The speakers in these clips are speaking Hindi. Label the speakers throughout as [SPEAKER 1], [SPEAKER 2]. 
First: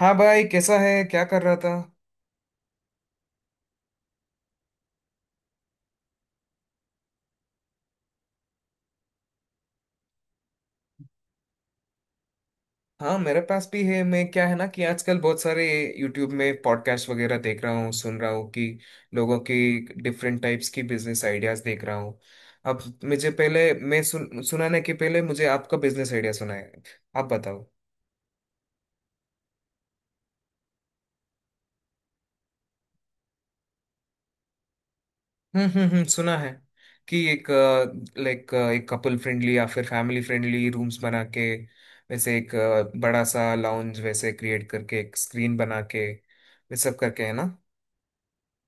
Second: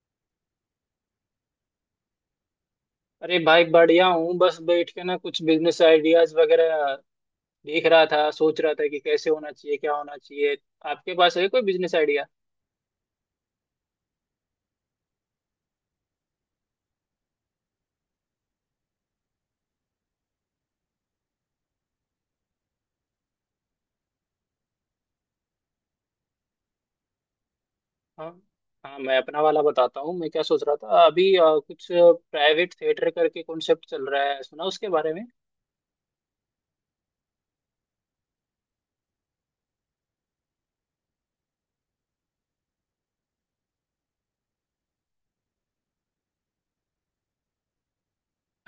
[SPEAKER 1] हाँ भाई, कैसा है? क्या कर रहा था?
[SPEAKER 2] अरे भाई, बढ़िया हूँ। बस बैठ के ना कुछ बिजनेस आइडियाज वगैरह देख रहा था। सोच रहा था कि कैसे होना चाहिए, क्या होना चाहिए। आपके पास है कोई बिजनेस आइडिया?
[SPEAKER 1] हाँ, मेरे पास भी है। मैं, क्या है ना, कि आजकल बहुत सारे यूट्यूब में पॉडकास्ट वगैरह देख रहा हूँ, सुन रहा हूँ कि लोगों की डिफरेंट टाइप्स की बिजनेस आइडियाज देख रहा हूँ। अब मुझे पहले, मैं सुन सुनाने के पहले मुझे आपका बिजनेस आइडिया सुना है, आप बताओ।
[SPEAKER 2] हाँ, हाँ, मैं अपना वाला बताता हूँ। मैं क्या सोच रहा था, अभी कुछ प्राइवेट थिएटर करके कॉन्सेप्ट चल रहा है, सुना उसके बारे में?
[SPEAKER 1] हम्म, हम्म, हम्म, सुना है कि एक, लाइक, एक कपल फ्रेंडली या फिर फैमिली फ्रेंडली रूम्स बना के, वैसे एक बड़ा सा लाउंज वैसे क्रिएट करके, एक स्क्रीन बना के ये सब करके, है ना?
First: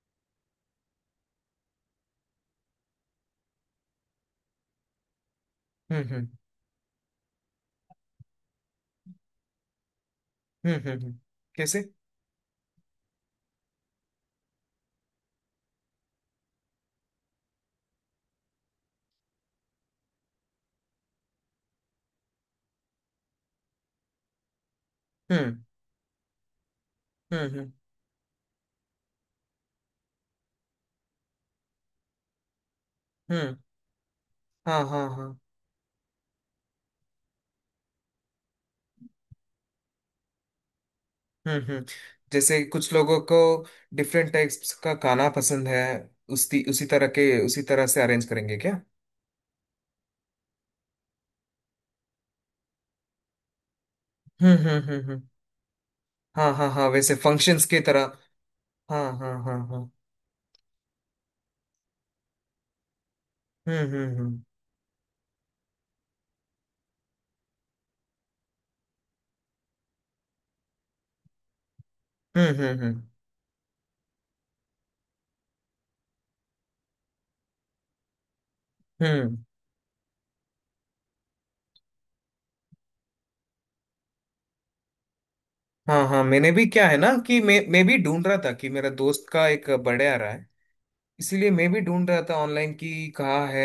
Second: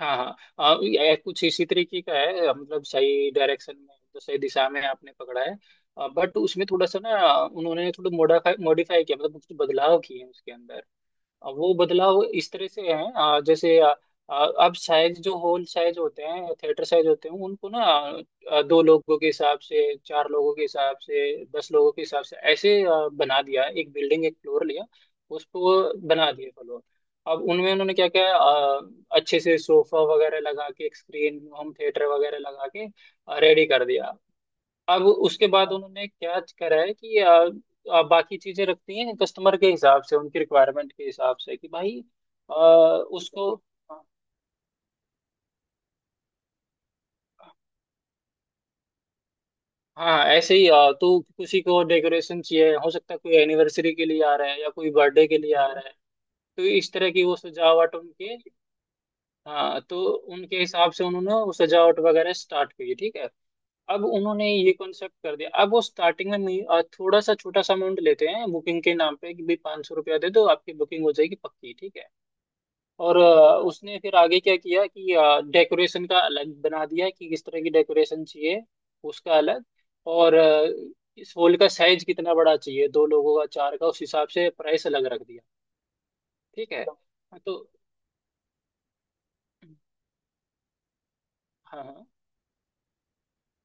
[SPEAKER 2] हाँ, हाँ, ये कुछ इसी तरीके का है। मतलब सही डायरेक्शन में, तो सही दिशा में आपने पकड़ा है।
[SPEAKER 1] हम्म,
[SPEAKER 2] बट उसमें थोड़ा सा ना, उन्होंने थोड़ा मोडिफाई मॉडिफाई किया, मतलब कुछ बदलाव किए हैं उसके
[SPEAKER 1] हम्म,
[SPEAKER 2] अंदर।
[SPEAKER 1] हम्म,
[SPEAKER 2] अब वो
[SPEAKER 1] कैसे?
[SPEAKER 2] बदलाव इस तरह से है, जैसे आ, आ, अब साइज, जो हॉल साइज होते हैं, थिएटर साइज होते हैं, उनको ना। दो लोगों के हिसाब से, चार लोगों के हिसाब से, 10 लोगों के हिसाब से, ऐसे बना दिया। एक बिल्डिंग, एक फ्लोर लिया।
[SPEAKER 1] हम्म,
[SPEAKER 2] उसको बना दिए फ्लोर। अब
[SPEAKER 1] हम्म, हम्म,
[SPEAKER 2] उनमें उन्होंने क्या क्या अच्छे से सोफा वगैरह लगा के, एक स्क्रीन होम थिएटर वगैरह लगा के
[SPEAKER 1] हम्म,
[SPEAKER 2] रेडी कर दिया।
[SPEAKER 1] हाँ,
[SPEAKER 2] अब
[SPEAKER 1] हाँ, हाँ,
[SPEAKER 2] उसके बाद उन्होंने क्या करा है कि आ, आ, बाकी चीजें रखती हैं कस्टमर के हिसाब से, उनकी रिक्वायरमेंट के हिसाब से,
[SPEAKER 1] हम्म,
[SPEAKER 2] कि
[SPEAKER 1] हम्म,
[SPEAKER 2] भाई
[SPEAKER 1] जैसे कुछ लोगों को
[SPEAKER 2] उसको।
[SPEAKER 1] डिफरेंट टाइप्स का खाना पसंद है। उसी उसी तरह के उसी तरह से अरेंज करेंगे क्या?
[SPEAKER 2] हाँ, ऐसे ही। तो किसी को डेकोरेशन चाहिए, हो सकता है कोई एनिवर्सरी के लिए आ रहा
[SPEAKER 1] हम्म,
[SPEAKER 2] है, या
[SPEAKER 1] हम्म,
[SPEAKER 2] कोई
[SPEAKER 1] हम्म, हम्म,
[SPEAKER 2] बर्थडे के लिए आ रहा है।
[SPEAKER 1] हाँ,
[SPEAKER 2] तो
[SPEAKER 1] हाँ, हाँ,
[SPEAKER 2] इस तरह
[SPEAKER 1] वैसे
[SPEAKER 2] की वो
[SPEAKER 1] फंक्शंस की
[SPEAKER 2] सजावट
[SPEAKER 1] तरह।
[SPEAKER 2] उनके।
[SPEAKER 1] हाँ, हाँ, हाँ,
[SPEAKER 2] हाँ,
[SPEAKER 1] हाँ,
[SPEAKER 2] तो उनके हिसाब से उन्होंने वो सजावट वगैरह स्टार्ट की, ठीक है।
[SPEAKER 1] हम्म,
[SPEAKER 2] अब
[SPEAKER 1] हम्म, हम्म,
[SPEAKER 2] उन्होंने ये कॉन्सेप्ट कर दिया। अब वो स्टार्टिंग में थोड़ा सा छोटा सा अमाउंट लेते हैं बुकिंग के नाम पे, कि भाई 500 रुपया दे दो, आपकी बुकिंग हो जाएगी पक्की, ठीक है।
[SPEAKER 1] हम्म, हम्म, हम्म,
[SPEAKER 2] और उसने फिर आगे क्या किया, कि डेकोरेशन का अलग बना दिया कि किस तरह की डेकोरेशन चाहिए,
[SPEAKER 1] हम्म।
[SPEAKER 2] उसका अलग। और इस हॉल का साइज कितना बड़ा चाहिए, दो लोगों का, चार का, उस हिसाब से प्राइस अलग रख दिया।
[SPEAKER 1] हाँ, हाँ, मैंने भी,
[SPEAKER 2] ठीक है।
[SPEAKER 1] क्या है ना, कि
[SPEAKER 2] हाँ, तो।
[SPEAKER 1] मैं भी ढूंढ रहा था कि मेरा दोस्त का एक बर्थडे आ रहा है। इसीलिए मैं भी
[SPEAKER 2] हाँ, हाँ,
[SPEAKER 1] ढूंढ रहा था ऑनलाइन कि कहाँ है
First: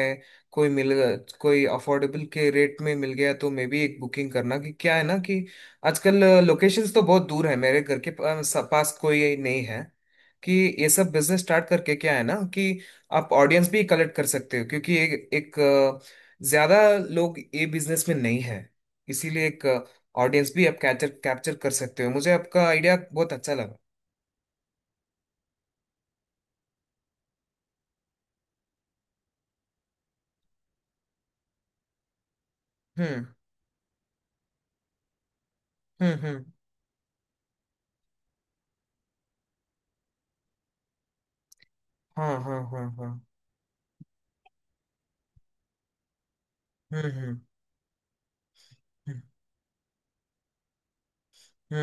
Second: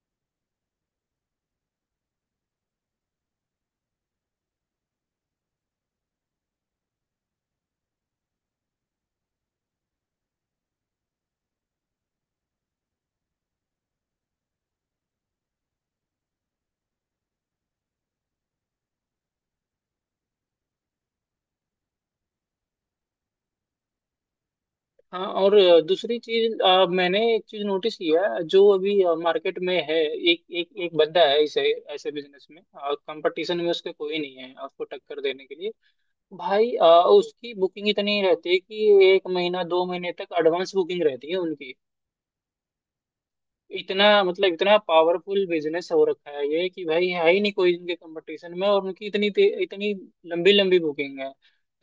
[SPEAKER 1] कोई मिल कोई अफोर्डेबल के रेट में मिल गया तो मैं भी एक बुकिंग करना, कि, क्या है ना कि, आजकल लोकेशंस तो बहुत दूर है, मेरे घर के पास पास कोई नहीं है। कि ये सब बिजनेस स्टार्ट करके, क्या है ना कि, आप ऑडियंस भी कलेक्ट कर सकते हो क्योंकि एक एक अ, ज्यादा लोग ये बिजनेस में नहीं है, इसीलिए एक ऑडियंस भी आप कैप्चर कैप्चर कर सकते हो। मुझे आपका आइडिया बहुत अच्छा लगा।
[SPEAKER 2] हाँ। और दूसरी चीज, मैंने एक चीज नोटिस किया है, जो अभी मार्केट में है। एक एक एक बंदा है इसे, ऐसे बिजनेस में और
[SPEAKER 1] हम्म,
[SPEAKER 2] कंपटीशन में उसके कोई नहीं है आपको टक्कर देने के लिए।
[SPEAKER 1] हम्म, हम्म,
[SPEAKER 2] भाई, उसकी बुकिंग इतनी रहती है कि एक महीना 2 महीने तक एडवांस बुकिंग रहती है उनकी।
[SPEAKER 1] हाँ, हाँ, हाँ, हाँ,
[SPEAKER 2] इतना, मतलब इतना पावरफुल बिजनेस हो रखा है ये कि
[SPEAKER 1] हम्म,
[SPEAKER 2] भाई है
[SPEAKER 1] हम्म,
[SPEAKER 2] ही नहीं कोई इनके कंपटीशन में। और उनकी
[SPEAKER 1] हम्म,
[SPEAKER 2] इतनी लंबी लंबी बुकिंग है।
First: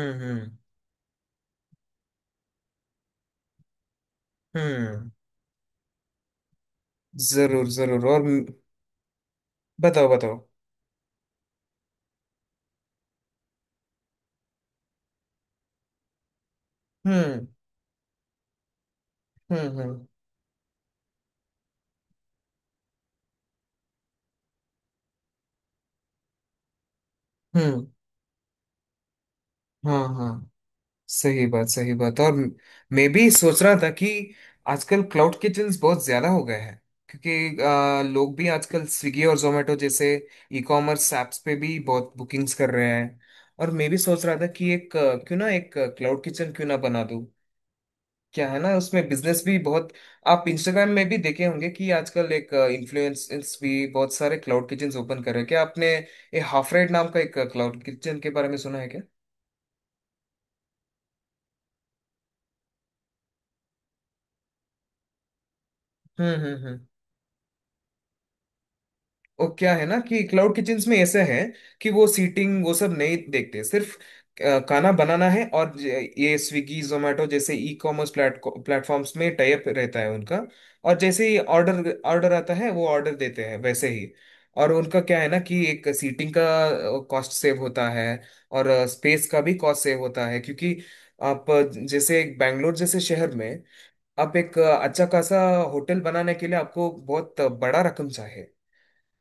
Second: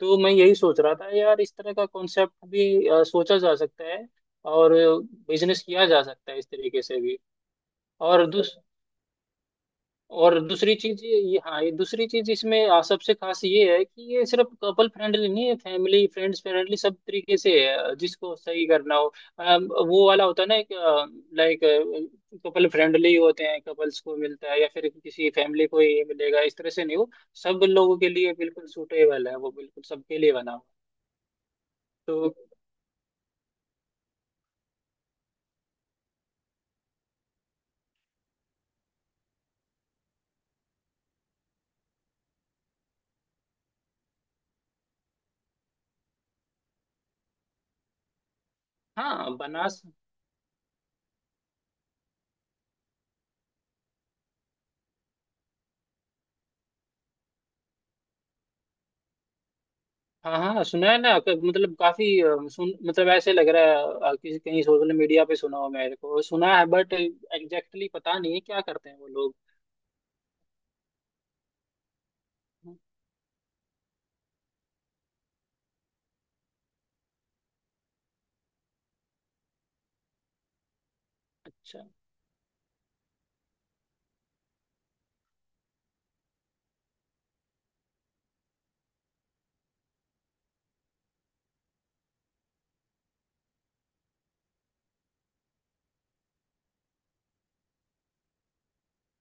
[SPEAKER 2] तो मैं यही सोच रहा था यार, इस तरह का कॉन्सेप्ट भी सोचा जा सकता है और
[SPEAKER 1] हम्म।
[SPEAKER 2] बिजनेस किया जा सकता है इस तरीके से भी।
[SPEAKER 1] जरूर, जरूर। और
[SPEAKER 2] और
[SPEAKER 1] म-
[SPEAKER 2] दूस
[SPEAKER 1] बताओ बताओ।
[SPEAKER 2] और दूसरी चीज, हाँ, ये दूसरी चीज, इसमें सबसे खास ये है कि ये सिर्फ कपल फ्रेंडली नहीं है, फैमिली फ्रेंड्स फ्रेंडली सब तरीके
[SPEAKER 1] हम्म,
[SPEAKER 2] से है, जिसको सही करना हो।
[SPEAKER 1] हम्म, हम्म,
[SPEAKER 2] वो वाला होता है ना एक, लाइक कपल फ्रेंडली होते हैं, कपल्स को मिलता है या फिर किसी फैमिली को ये मिलेगा, इस तरह से नहीं हो। सब
[SPEAKER 1] हम्म,
[SPEAKER 2] लोगों के लिए बिल्कुल सूटेबल है वो, बिल्कुल
[SPEAKER 1] हाँ,
[SPEAKER 2] सबके लिए
[SPEAKER 1] हाँ,
[SPEAKER 2] बना हो।
[SPEAKER 1] सही बात, सही बात।
[SPEAKER 2] तो,
[SPEAKER 1] और म- मैं भी सोच रहा था कि आजकल क्लाउड किचन्स बहुत ज्यादा हो गए हैं, क्योंकि लोग भी आजकल स्विगी और जोमेटो जैसे ई कॉमर्स ऐप्स पे भी बहुत बुकिंग्स कर रहे हैं। और मैं भी सोच रहा था कि एक क्लाउड किचन क्यों ना बना दूं। क्या है ना, उसमें
[SPEAKER 2] हाँ,
[SPEAKER 1] बिजनेस भी
[SPEAKER 2] बना।
[SPEAKER 1] बहुत। आप इंस्टाग्राम में भी देखे होंगे कि आजकल एक इन्फ्लुएंसर्स भी बहुत सारे क्लाउड किचन ओपन कर रहे हैं। क्या आपने ये हाफ रेड नाम का एक क्लाउड किचन के बारे में सुना है क्या?
[SPEAKER 2] हाँ, हाँ, सुना है ना। मतलब काफी, अ, सुन मतलब ऐसे लग रहा है। किसी कहीं सोशल मीडिया पे सुना हो मेरे को,
[SPEAKER 1] हम्म,
[SPEAKER 2] सुना
[SPEAKER 1] हम्म,
[SPEAKER 2] है,
[SPEAKER 1] हम्म।
[SPEAKER 2] बट एग्जैक्टली पता नहीं है क्या करते हैं वो लोग।
[SPEAKER 1] वो क्या है ना कि क्लाउड किचन्स में ऐसा है कि वो सीटिंग वो सब नहीं देखते, सिर्फ खाना बनाना है। और ज- ये स्विगी जोमेटो जैसे ई कॉमर्स प्लेटफॉर्म्स में टाई अप रहता है उनका। और जैसे ही
[SPEAKER 2] अच्छा।
[SPEAKER 1] ऑर्डर ऑर्डर आता है वो ऑर्डर देते हैं, वैसे ही। और उनका क्या है ना, कि एक सीटिंग का कॉस्ट सेव होता है, और स्पेस का भी कॉस्ट सेव होता है। क्योंकि आप जैसे एक बैंगलोर जैसे शहर में आप एक अच्छा खासा होटल बनाने के लिए आपको बहुत बड़ा रकम चाहिए।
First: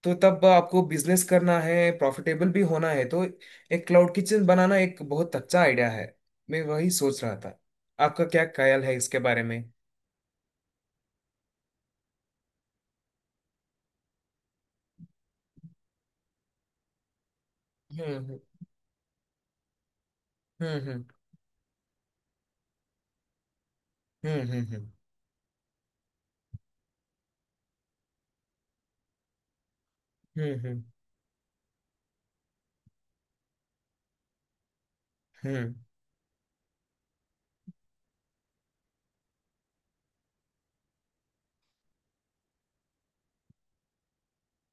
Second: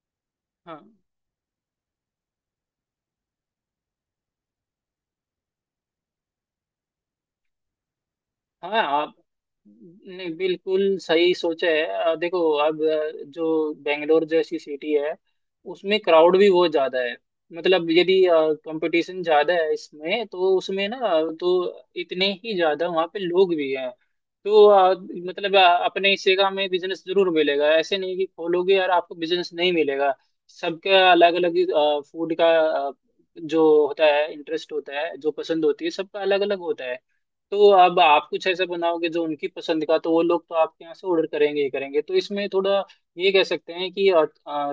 [SPEAKER 1] तो तब
[SPEAKER 2] हाँ,
[SPEAKER 1] आपको बिजनेस करना है, प्रॉफिटेबल भी होना है, तो एक क्लाउड किचन बनाना एक बहुत अच्छा आइडिया है। मैं वही सोच रहा था। आपका क्या
[SPEAKER 2] हाँ।
[SPEAKER 1] ख्याल है
[SPEAKER 2] आप,
[SPEAKER 1] इसके बारे में?
[SPEAKER 2] नहीं, बिल्कुल सही सोचा है। देखो। अब, जो बेंगलोर जैसी सिटी है, उसमें क्राउड भी बहुत ज्यादा है। मतलब यदि
[SPEAKER 1] हम्म,
[SPEAKER 2] कंपटीशन ज्यादा है इसमें, तो
[SPEAKER 1] हम्म,
[SPEAKER 2] उसमें ना।
[SPEAKER 1] हम्म,
[SPEAKER 2] तो इतने ही ज्यादा वहाँ पे लोग भी हैं।
[SPEAKER 1] हम्म,
[SPEAKER 2] तो
[SPEAKER 1] हम्म,
[SPEAKER 2] मतलब अपने हिस्से का हमें बिजनेस जरूर मिलेगा, ऐसे नहीं कि खोलोगे यार, आपको बिजनेस नहीं मिलेगा।
[SPEAKER 1] हम्म,
[SPEAKER 2] सबका अलग अलग फूड का, अ, जो होता है, इंटरेस्ट होता है, जो पसंद
[SPEAKER 1] हम्म,
[SPEAKER 2] होती है, सबका अलग अलग होता है। तो अब आप कुछ ऐसा बनाओगे जो उनकी पसंद का, तो वो लोग तो आपके यहाँ से ऑर्डर करेंगे ही करेंगे। तो इसमें थोड़ा, ये कह सकते हैं कि,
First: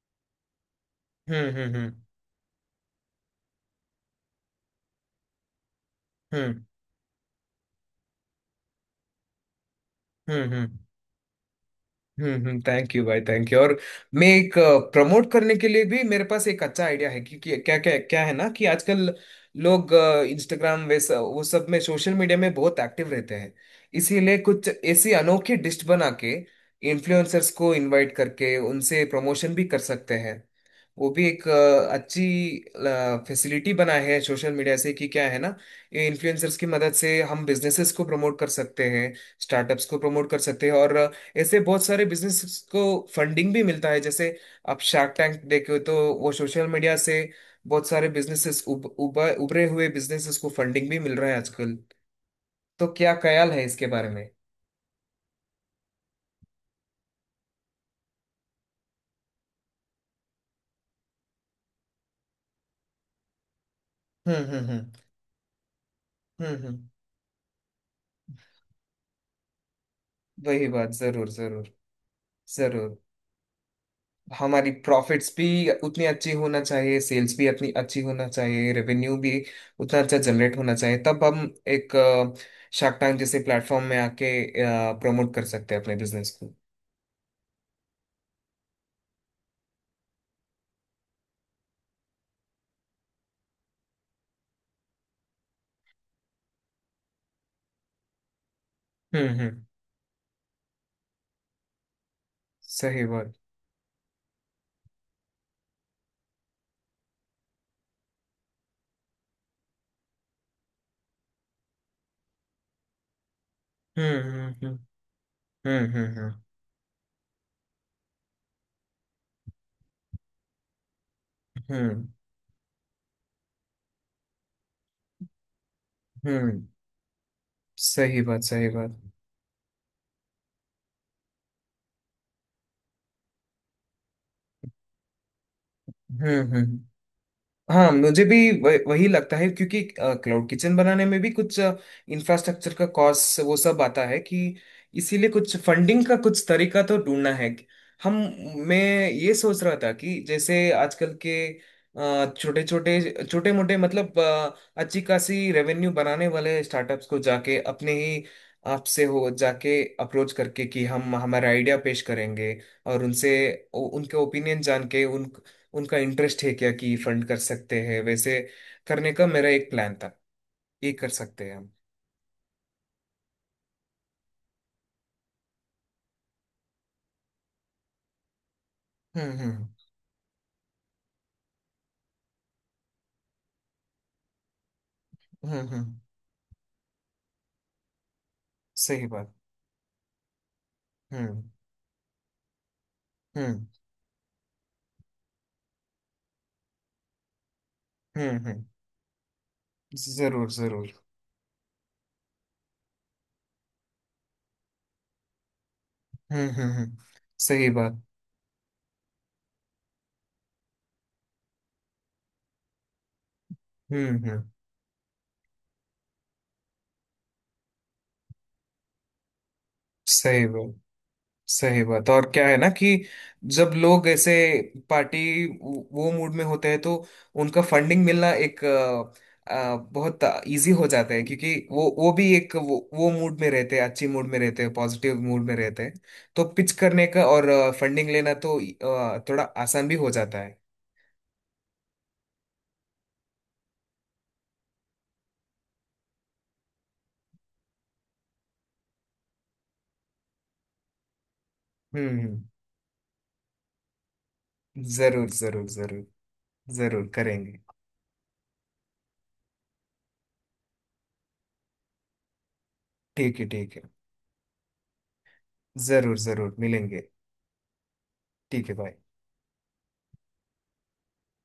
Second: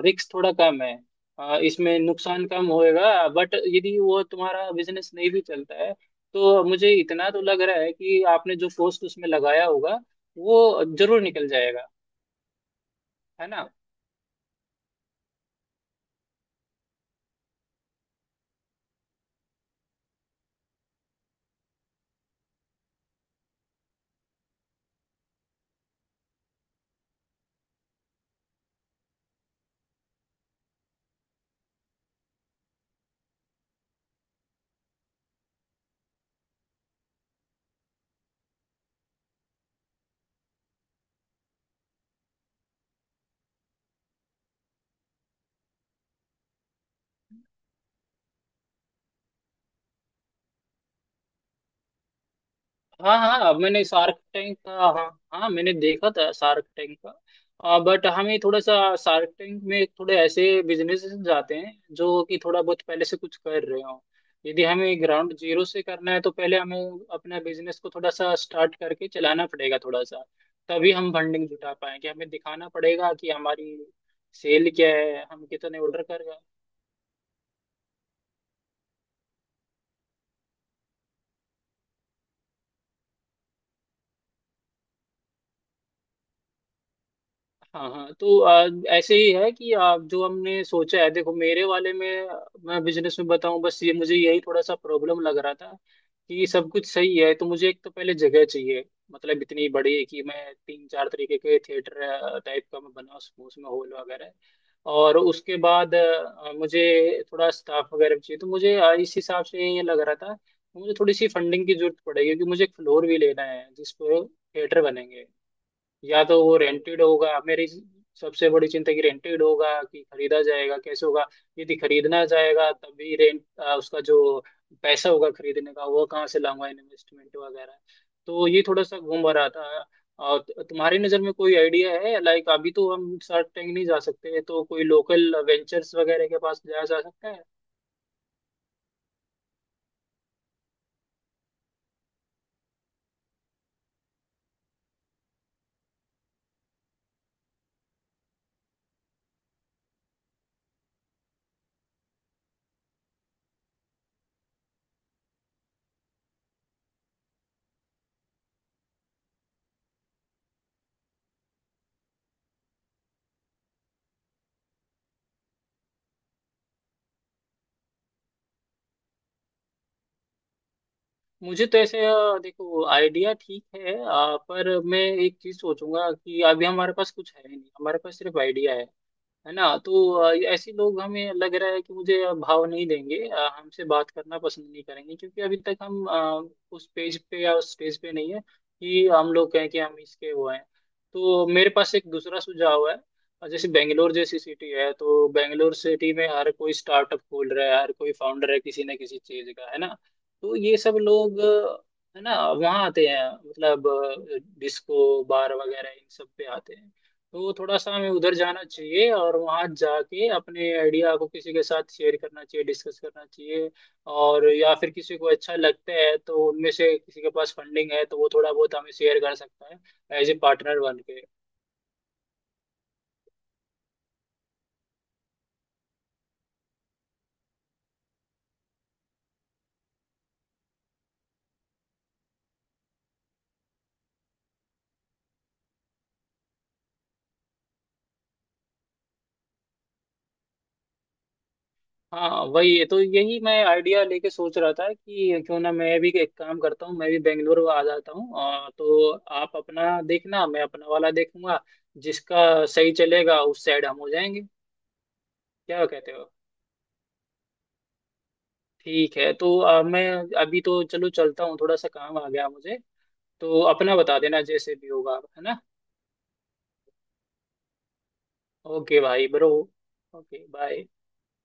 [SPEAKER 2] रिस्क थोड़ा कम है।
[SPEAKER 1] हम्म, हम्म, हम्म,
[SPEAKER 2] इसमें
[SPEAKER 1] हम्म,
[SPEAKER 2] नुकसान कम होएगा, बट यदि वो तुम्हारा बिजनेस नहीं भी चलता है
[SPEAKER 1] हम्म,
[SPEAKER 2] तो मुझे इतना तो लग रहा है कि आपने जो कॉस्ट उसमें लगाया होगा,
[SPEAKER 1] हम्म, हम्म,
[SPEAKER 2] वो जरूर निकल जाएगा,
[SPEAKER 1] हम्म, हम्म, थैंक यू भाई,
[SPEAKER 2] है
[SPEAKER 1] थैंक यू।
[SPEAKER 2] ना।
[SPEAKER 1] और मैं एक प्रमोट करने के लिए भी मेरे पास एक अच्छा आइडिया है, क्योंकि क्या क्या क्या है ना कि आजकल लोग इंस्टाग्राम वैसा वो सब में, सोशल मीडिया में बहुत एक्टिव रहते हैं। इसीलिए कुछ ऐसी अनोखी डिश बना के इन्फ्लुएंसर्स को इनवाइट करके उनसे प्रमोशन भी कर सकते हैं। वो भी एक अच्छी फैसिलिटी बना है सोशल मीडिया से कि, क्या है ना, ये इन्फ्लुएंसर्स की मदद से हम बिजनेसेस को प्रमोट कर सकते हैं, स्टार्टअप्स को प्रमोट कर सकते हैं, और ऐसे बहुत सारे बिजनेसेस को फंडिंग भी मिलता है। जैसे आप शार्क टैंक देखे तो वो सोशल मीडिया से बहुत सारे बिजनेसेस, उभरे हुए बिजनेसेस को फंडिंग भी मिल रहा है आजकल। तो क्या
[SPEAKER 2] हाँ, हाँ,
[SPEAKER 1] ख्याल
[SPEAKER 2] अब
[SPEAKER 1] है
[SPEAKER 2] मैंने
[SPEAKER 1] इसके बारे
[SPEAKER 2] शार्क
[SPEAKER 1] में?
[SPEAKER 2] टैंक का। हाँ, हाँ, मैंने देखा था शार्क टैंक का, बट हमें थोड़ा सा, शार्क टैंक में थोड़े ऐसे बिजनेस जाते हैं जो कि थोड़ा बहुत पहले से कुछ कर रहे हो।
[SPEAKER 1] हम्म,
[SPEAKER 2] यदि
[SPEAKER 1] हम्म, हम्म,
[SPEAKER 2] हमें ग्राउंड जीरो से करना है तो
[SPEAKER 1] हम्म,
[SPEAKER 2] पहले हमें
[SPEAKER 1] हम्म,
[SPEAKER 2] अपना बिजनेस को थोड़ा सा स्टार्ट करके चलाना पड़ेगा, थोड़ा सा।
[SPEAKER 1] वही बात।
[SPEAKER 2] तभी हम
[SPEAKER 1] जरूर,
[SPEAKER 2] फंडिंग
[SPEAKER 1] जरूर,
[SPEAKER 2] जुटा पाएंगे, हमें दिखाना
[SPEAKER 1] जरूर।
[SPEAKER 2] पड़ेगा कि हमारी सेल
[SPEAKER 1] हमारी
[SPEAKER 2] क्या है,
[SPEAKER 1] प्रॉफिट्स
[SPEAKER 2] हम
[SPEAKER 1] भी
[SPEAKER 2] कितने ऑर्डर
[SPEAKER 1] उतनी
[SPEAKER 2] कर।
[SPEAKER 1] अच्छी होना चाहिए, सेल्स भी अपनी अच्छी होना चाहिए, रेवेन्यू भी उतना अच्छा जनरेट होना चाहिए, तब हम एक शार्क टैंक जैसे प्लेटफॉर्म में आके प्रमोट कर सकते हैं अपने बिजनेस को।
[SPEAKER 2] हाँ, हाँ, तो ऐसे ही है कि आप, जो हमने सोचा है, देखो मेरे वाले में, मैं बिजनेस में बताऊं, बस ये मुझे यही थोड़ा सा प्रॉब्लम लग रहा था। कि सब कुछ सही है तो मुझे एक तो पहले जगह चाहिए,
[SPEAKER 1] हम्म,
[SPEAKER 2] मतलब
[SPEAKER 1] हम्म,
[SPEAKER 2] इतनी बड़ी कि मैं तीन चार तरीके के थिएटर टाइप का मैं
[SPEAKER 1] सही
[SPEAKER 2] बना
[SPEAKER 1] बात।
[SPEAKER 2] सकूं उसमें, हॉल वगैरह। और उसके बाद मुझे थोड़ा स्टाफ वगैरह भी चाहिए। तो मुझे, इस हिसाब से ये लग रहा था। मुझे थोड़ी सी फंडिंग की जरूरत पड़ेगी, क्योंकि मुझे एक फ्लोर भी लेना है जिस
[SPEAKER 1] हम्म,
[SPEAKER 2] पे
[SPEAKER 1] हम्म,
[SPEAKER 2] थिएटर बनेंगे।
[SPEAKER 1] हम्म, हम्म,
[SPEAKER 2] या
[SPEAKER 1] हम्म,
[SPEAKER 2] तो वो रेंटेड होगा, मेरी सबसे बड़ी चिंता कि रेंटेड होगा कि खरीदा जाएगा, कैसे होगा। यदि
[SPEAKER 1] हम्म,
[SPEAKER 2] खरीदना जाएगा तभी रेंट। उसका जो पैसा होगा खरीदने का, वो कहाँ
[SPEAKER 1] हम्म,
[SPEAKER 2] से
[SPEAKER 1] हम्म,
[SPEAKER 2] लाऊंगा, इन्वेस्टमेंट वगैरह।
[SPEAKER 1] सही बात,
[SPEAKER 2] तो ये
[SPEAKER 1] सही
[SPEAKER 2] थोड़ा सा
[SPEAKER 1] बात।
[SPEAKER 2] घूम रहा था। और तुम्हारी नज़र में कोई आइडिया है? लाइक अभी तो हम शार्क टैंक नहीं जा सकते, तो कोई लोकल वेंचर्स
[SPEAKER 1] हम्म,
[SPEAKER 2] वगैरह के
[SPEAKER 1] हम्म,
[SPEAKER 2] पास जाया जा सकता है?
[SPEAKER 1] हाँ, मुझे भी वही लगता है क्योंकि क्लाउड किचन बनाने में भी कुछ इंफ्रास्ट्रक्चर का कॉस्ट वो सब आता है, कि इसीलिए कुछ फंडिंग का कुछ तरीका तो ढूंढना है। हम मैं ये सोच रहा था कि जैसे आजकल के छोटे छोटे छोटे मोटे, मतलब अच्छी खासी रेवेन्यू बनाने वाले स्टार्टअप्स को जाके, अपने ही आपसे हो जाके अप्रोच करके कि हम हमारा आइडिया पेश करेंगे। और उनसे उनके ओपिनियन जान के, उनका इंटरेस्ट है क्या कि फंड कर सकते हैं, वैसे करने का मेरा एक प्लान था, ये कर सकते हैं
[SPEAKER 2] मुझे
[SPEAKER 1] हम।
[SPEAKER 2] तो ऐसे, देखो, आइडिया ठीक है, पर मैं एक चीज सोचूंगा कि अभी हमारे पास कुछ है नहीं, हमारे पास सिर्फ आइडिया है
[SPEAKER 1] हम्म,
[SPEAKER 2] है
[SPEAKER 1] हम्म,
[SPEAKER 2] ना। तो ऐसे लोग, हमें लग रहा है कि मुझे भाव नहीं देंगे, हमसे बात करना पसंद नहीं करेंगे, क्योंकि अभी
[SPEAKER 1] हम्म,
[SPEAKER 2] तक
[SPEAKER 1] हम्म,
[SPEAKER 2] हम उस पेज पे या उस स्टेज पे नहीं है
[SPEAKER 1] सही
[SPEAKER 2] कि हम
[SPEAKER 1] बात।
[SPEAKER 2] लोग कहें कि हम इसके वो हैं।
[SPEAKER 1] हम्म,
[SPEAKER 2] तो मेरे पास एक दूसरा सुझाव है।
[SPEAKER 1] हम्म,
[SPEAKER 2] जैसे बेंगलोर जैसी सिटी है, तो बेंगलोर सिटी में हर कोई स्टार्टअप खोल रहा है, हर कोई
[SPEAKER 1] हम्म,
[SPEAKER 2] फाउंडर है
[SPEAKER 1] हम्म,
[SPEAKER 2] किसी न किसी चीज का, है ना।
[SPEAKER 1] जरूर,
[SPEAKER 2] तो ये
[SPEAKER 1] जरूर।
[SPEAKER 2] सब लोग, है ना, वहाँ आते हैं, मतलब डिस्को बार वगैरह इन सब पे
[SPEAKER 1] हम्म, हम्म,
[SPEAKER 2] आते हैं।
[SPEAKER 1] हम्म,
[SPEAKER 2] तो
[SPEAKER 1] सही
[SPEAKER 2] थोड़ा सा
[SPEAKER 1] बात।
[SPEAKER 2] हमें उधर जाना चाहिए, और वहाँ जाके अपने आइडिया को किसी के साथ शेयर करना चाहिए, डिस्कस करना चाहिए।
[SPEAKER 1] हम्म, हम्म,
[SPEAKER 2] और या फिर किसी को अच्छा लगता है तो उनमें से किसी के पास फंडिंग है, तो वो थोड़ा बहुत हमें शेयर कर सकता है, एज ए
[SPEAKER 1] सही बात,
[SPEAKER 2] पार्टनर बन के।
[SPEAKER 1] सही बात। और क्या है ना कि जब लोग ऐसे पार्टी वो मूड में होते हैं, तो उनका फंडिंग मिलना एक बहुत इजी हो जाता है क्योंकि वो भी एक वो मूड में रहते हैं, अच्छी मूड में रहते हैं, पॉजिटिव मूड में रहते हैं। तो पिच करने का और फंडिंग लेना तो थोड़ा आसान भी हो जाता है।
[SPEAKER 2] हाँ, वही है, तो यही मैं आइडिया लेके सोच रहा था कि क्यों ना मैं भी एक काम करता हूँ, मैं भी बेंगलुरु आ जाता हूँ, और तो आप अपना देखना, मैं अपना वाला देखूंगा।
[SPEAKER 1] हम्म,
[SPEAKER 2] जिसका सही चलेगा उस साइड हम हो जाएंगे।
[SPEAKER 1] जरूर, जरूर,
[SPEAKER 2] क्या
[SPEAKER 1] जरूर।
[SPEAKER 2] कहते हो?
[SPEAKER 1] जरूर करेंगे।
[SPEAKER 2] ठीक है। तो मैं अभी तो, चलो, चलता हूँ, थोड़ा सा काम आ गया मुझे।
[SPEAKER 1] ठीक है,
[SPEAKER 2] तो
[SPEAKER 1] ठीक है।
[SPEAKER 2] अपना बता देना जैसे भी होगा, है ना।
[SPEAKER 1] जरूर, जरूर मिलेंगे। ठीक है भाई।
[SPEAKER 2] ओके भाई ब्रो। Okay bye.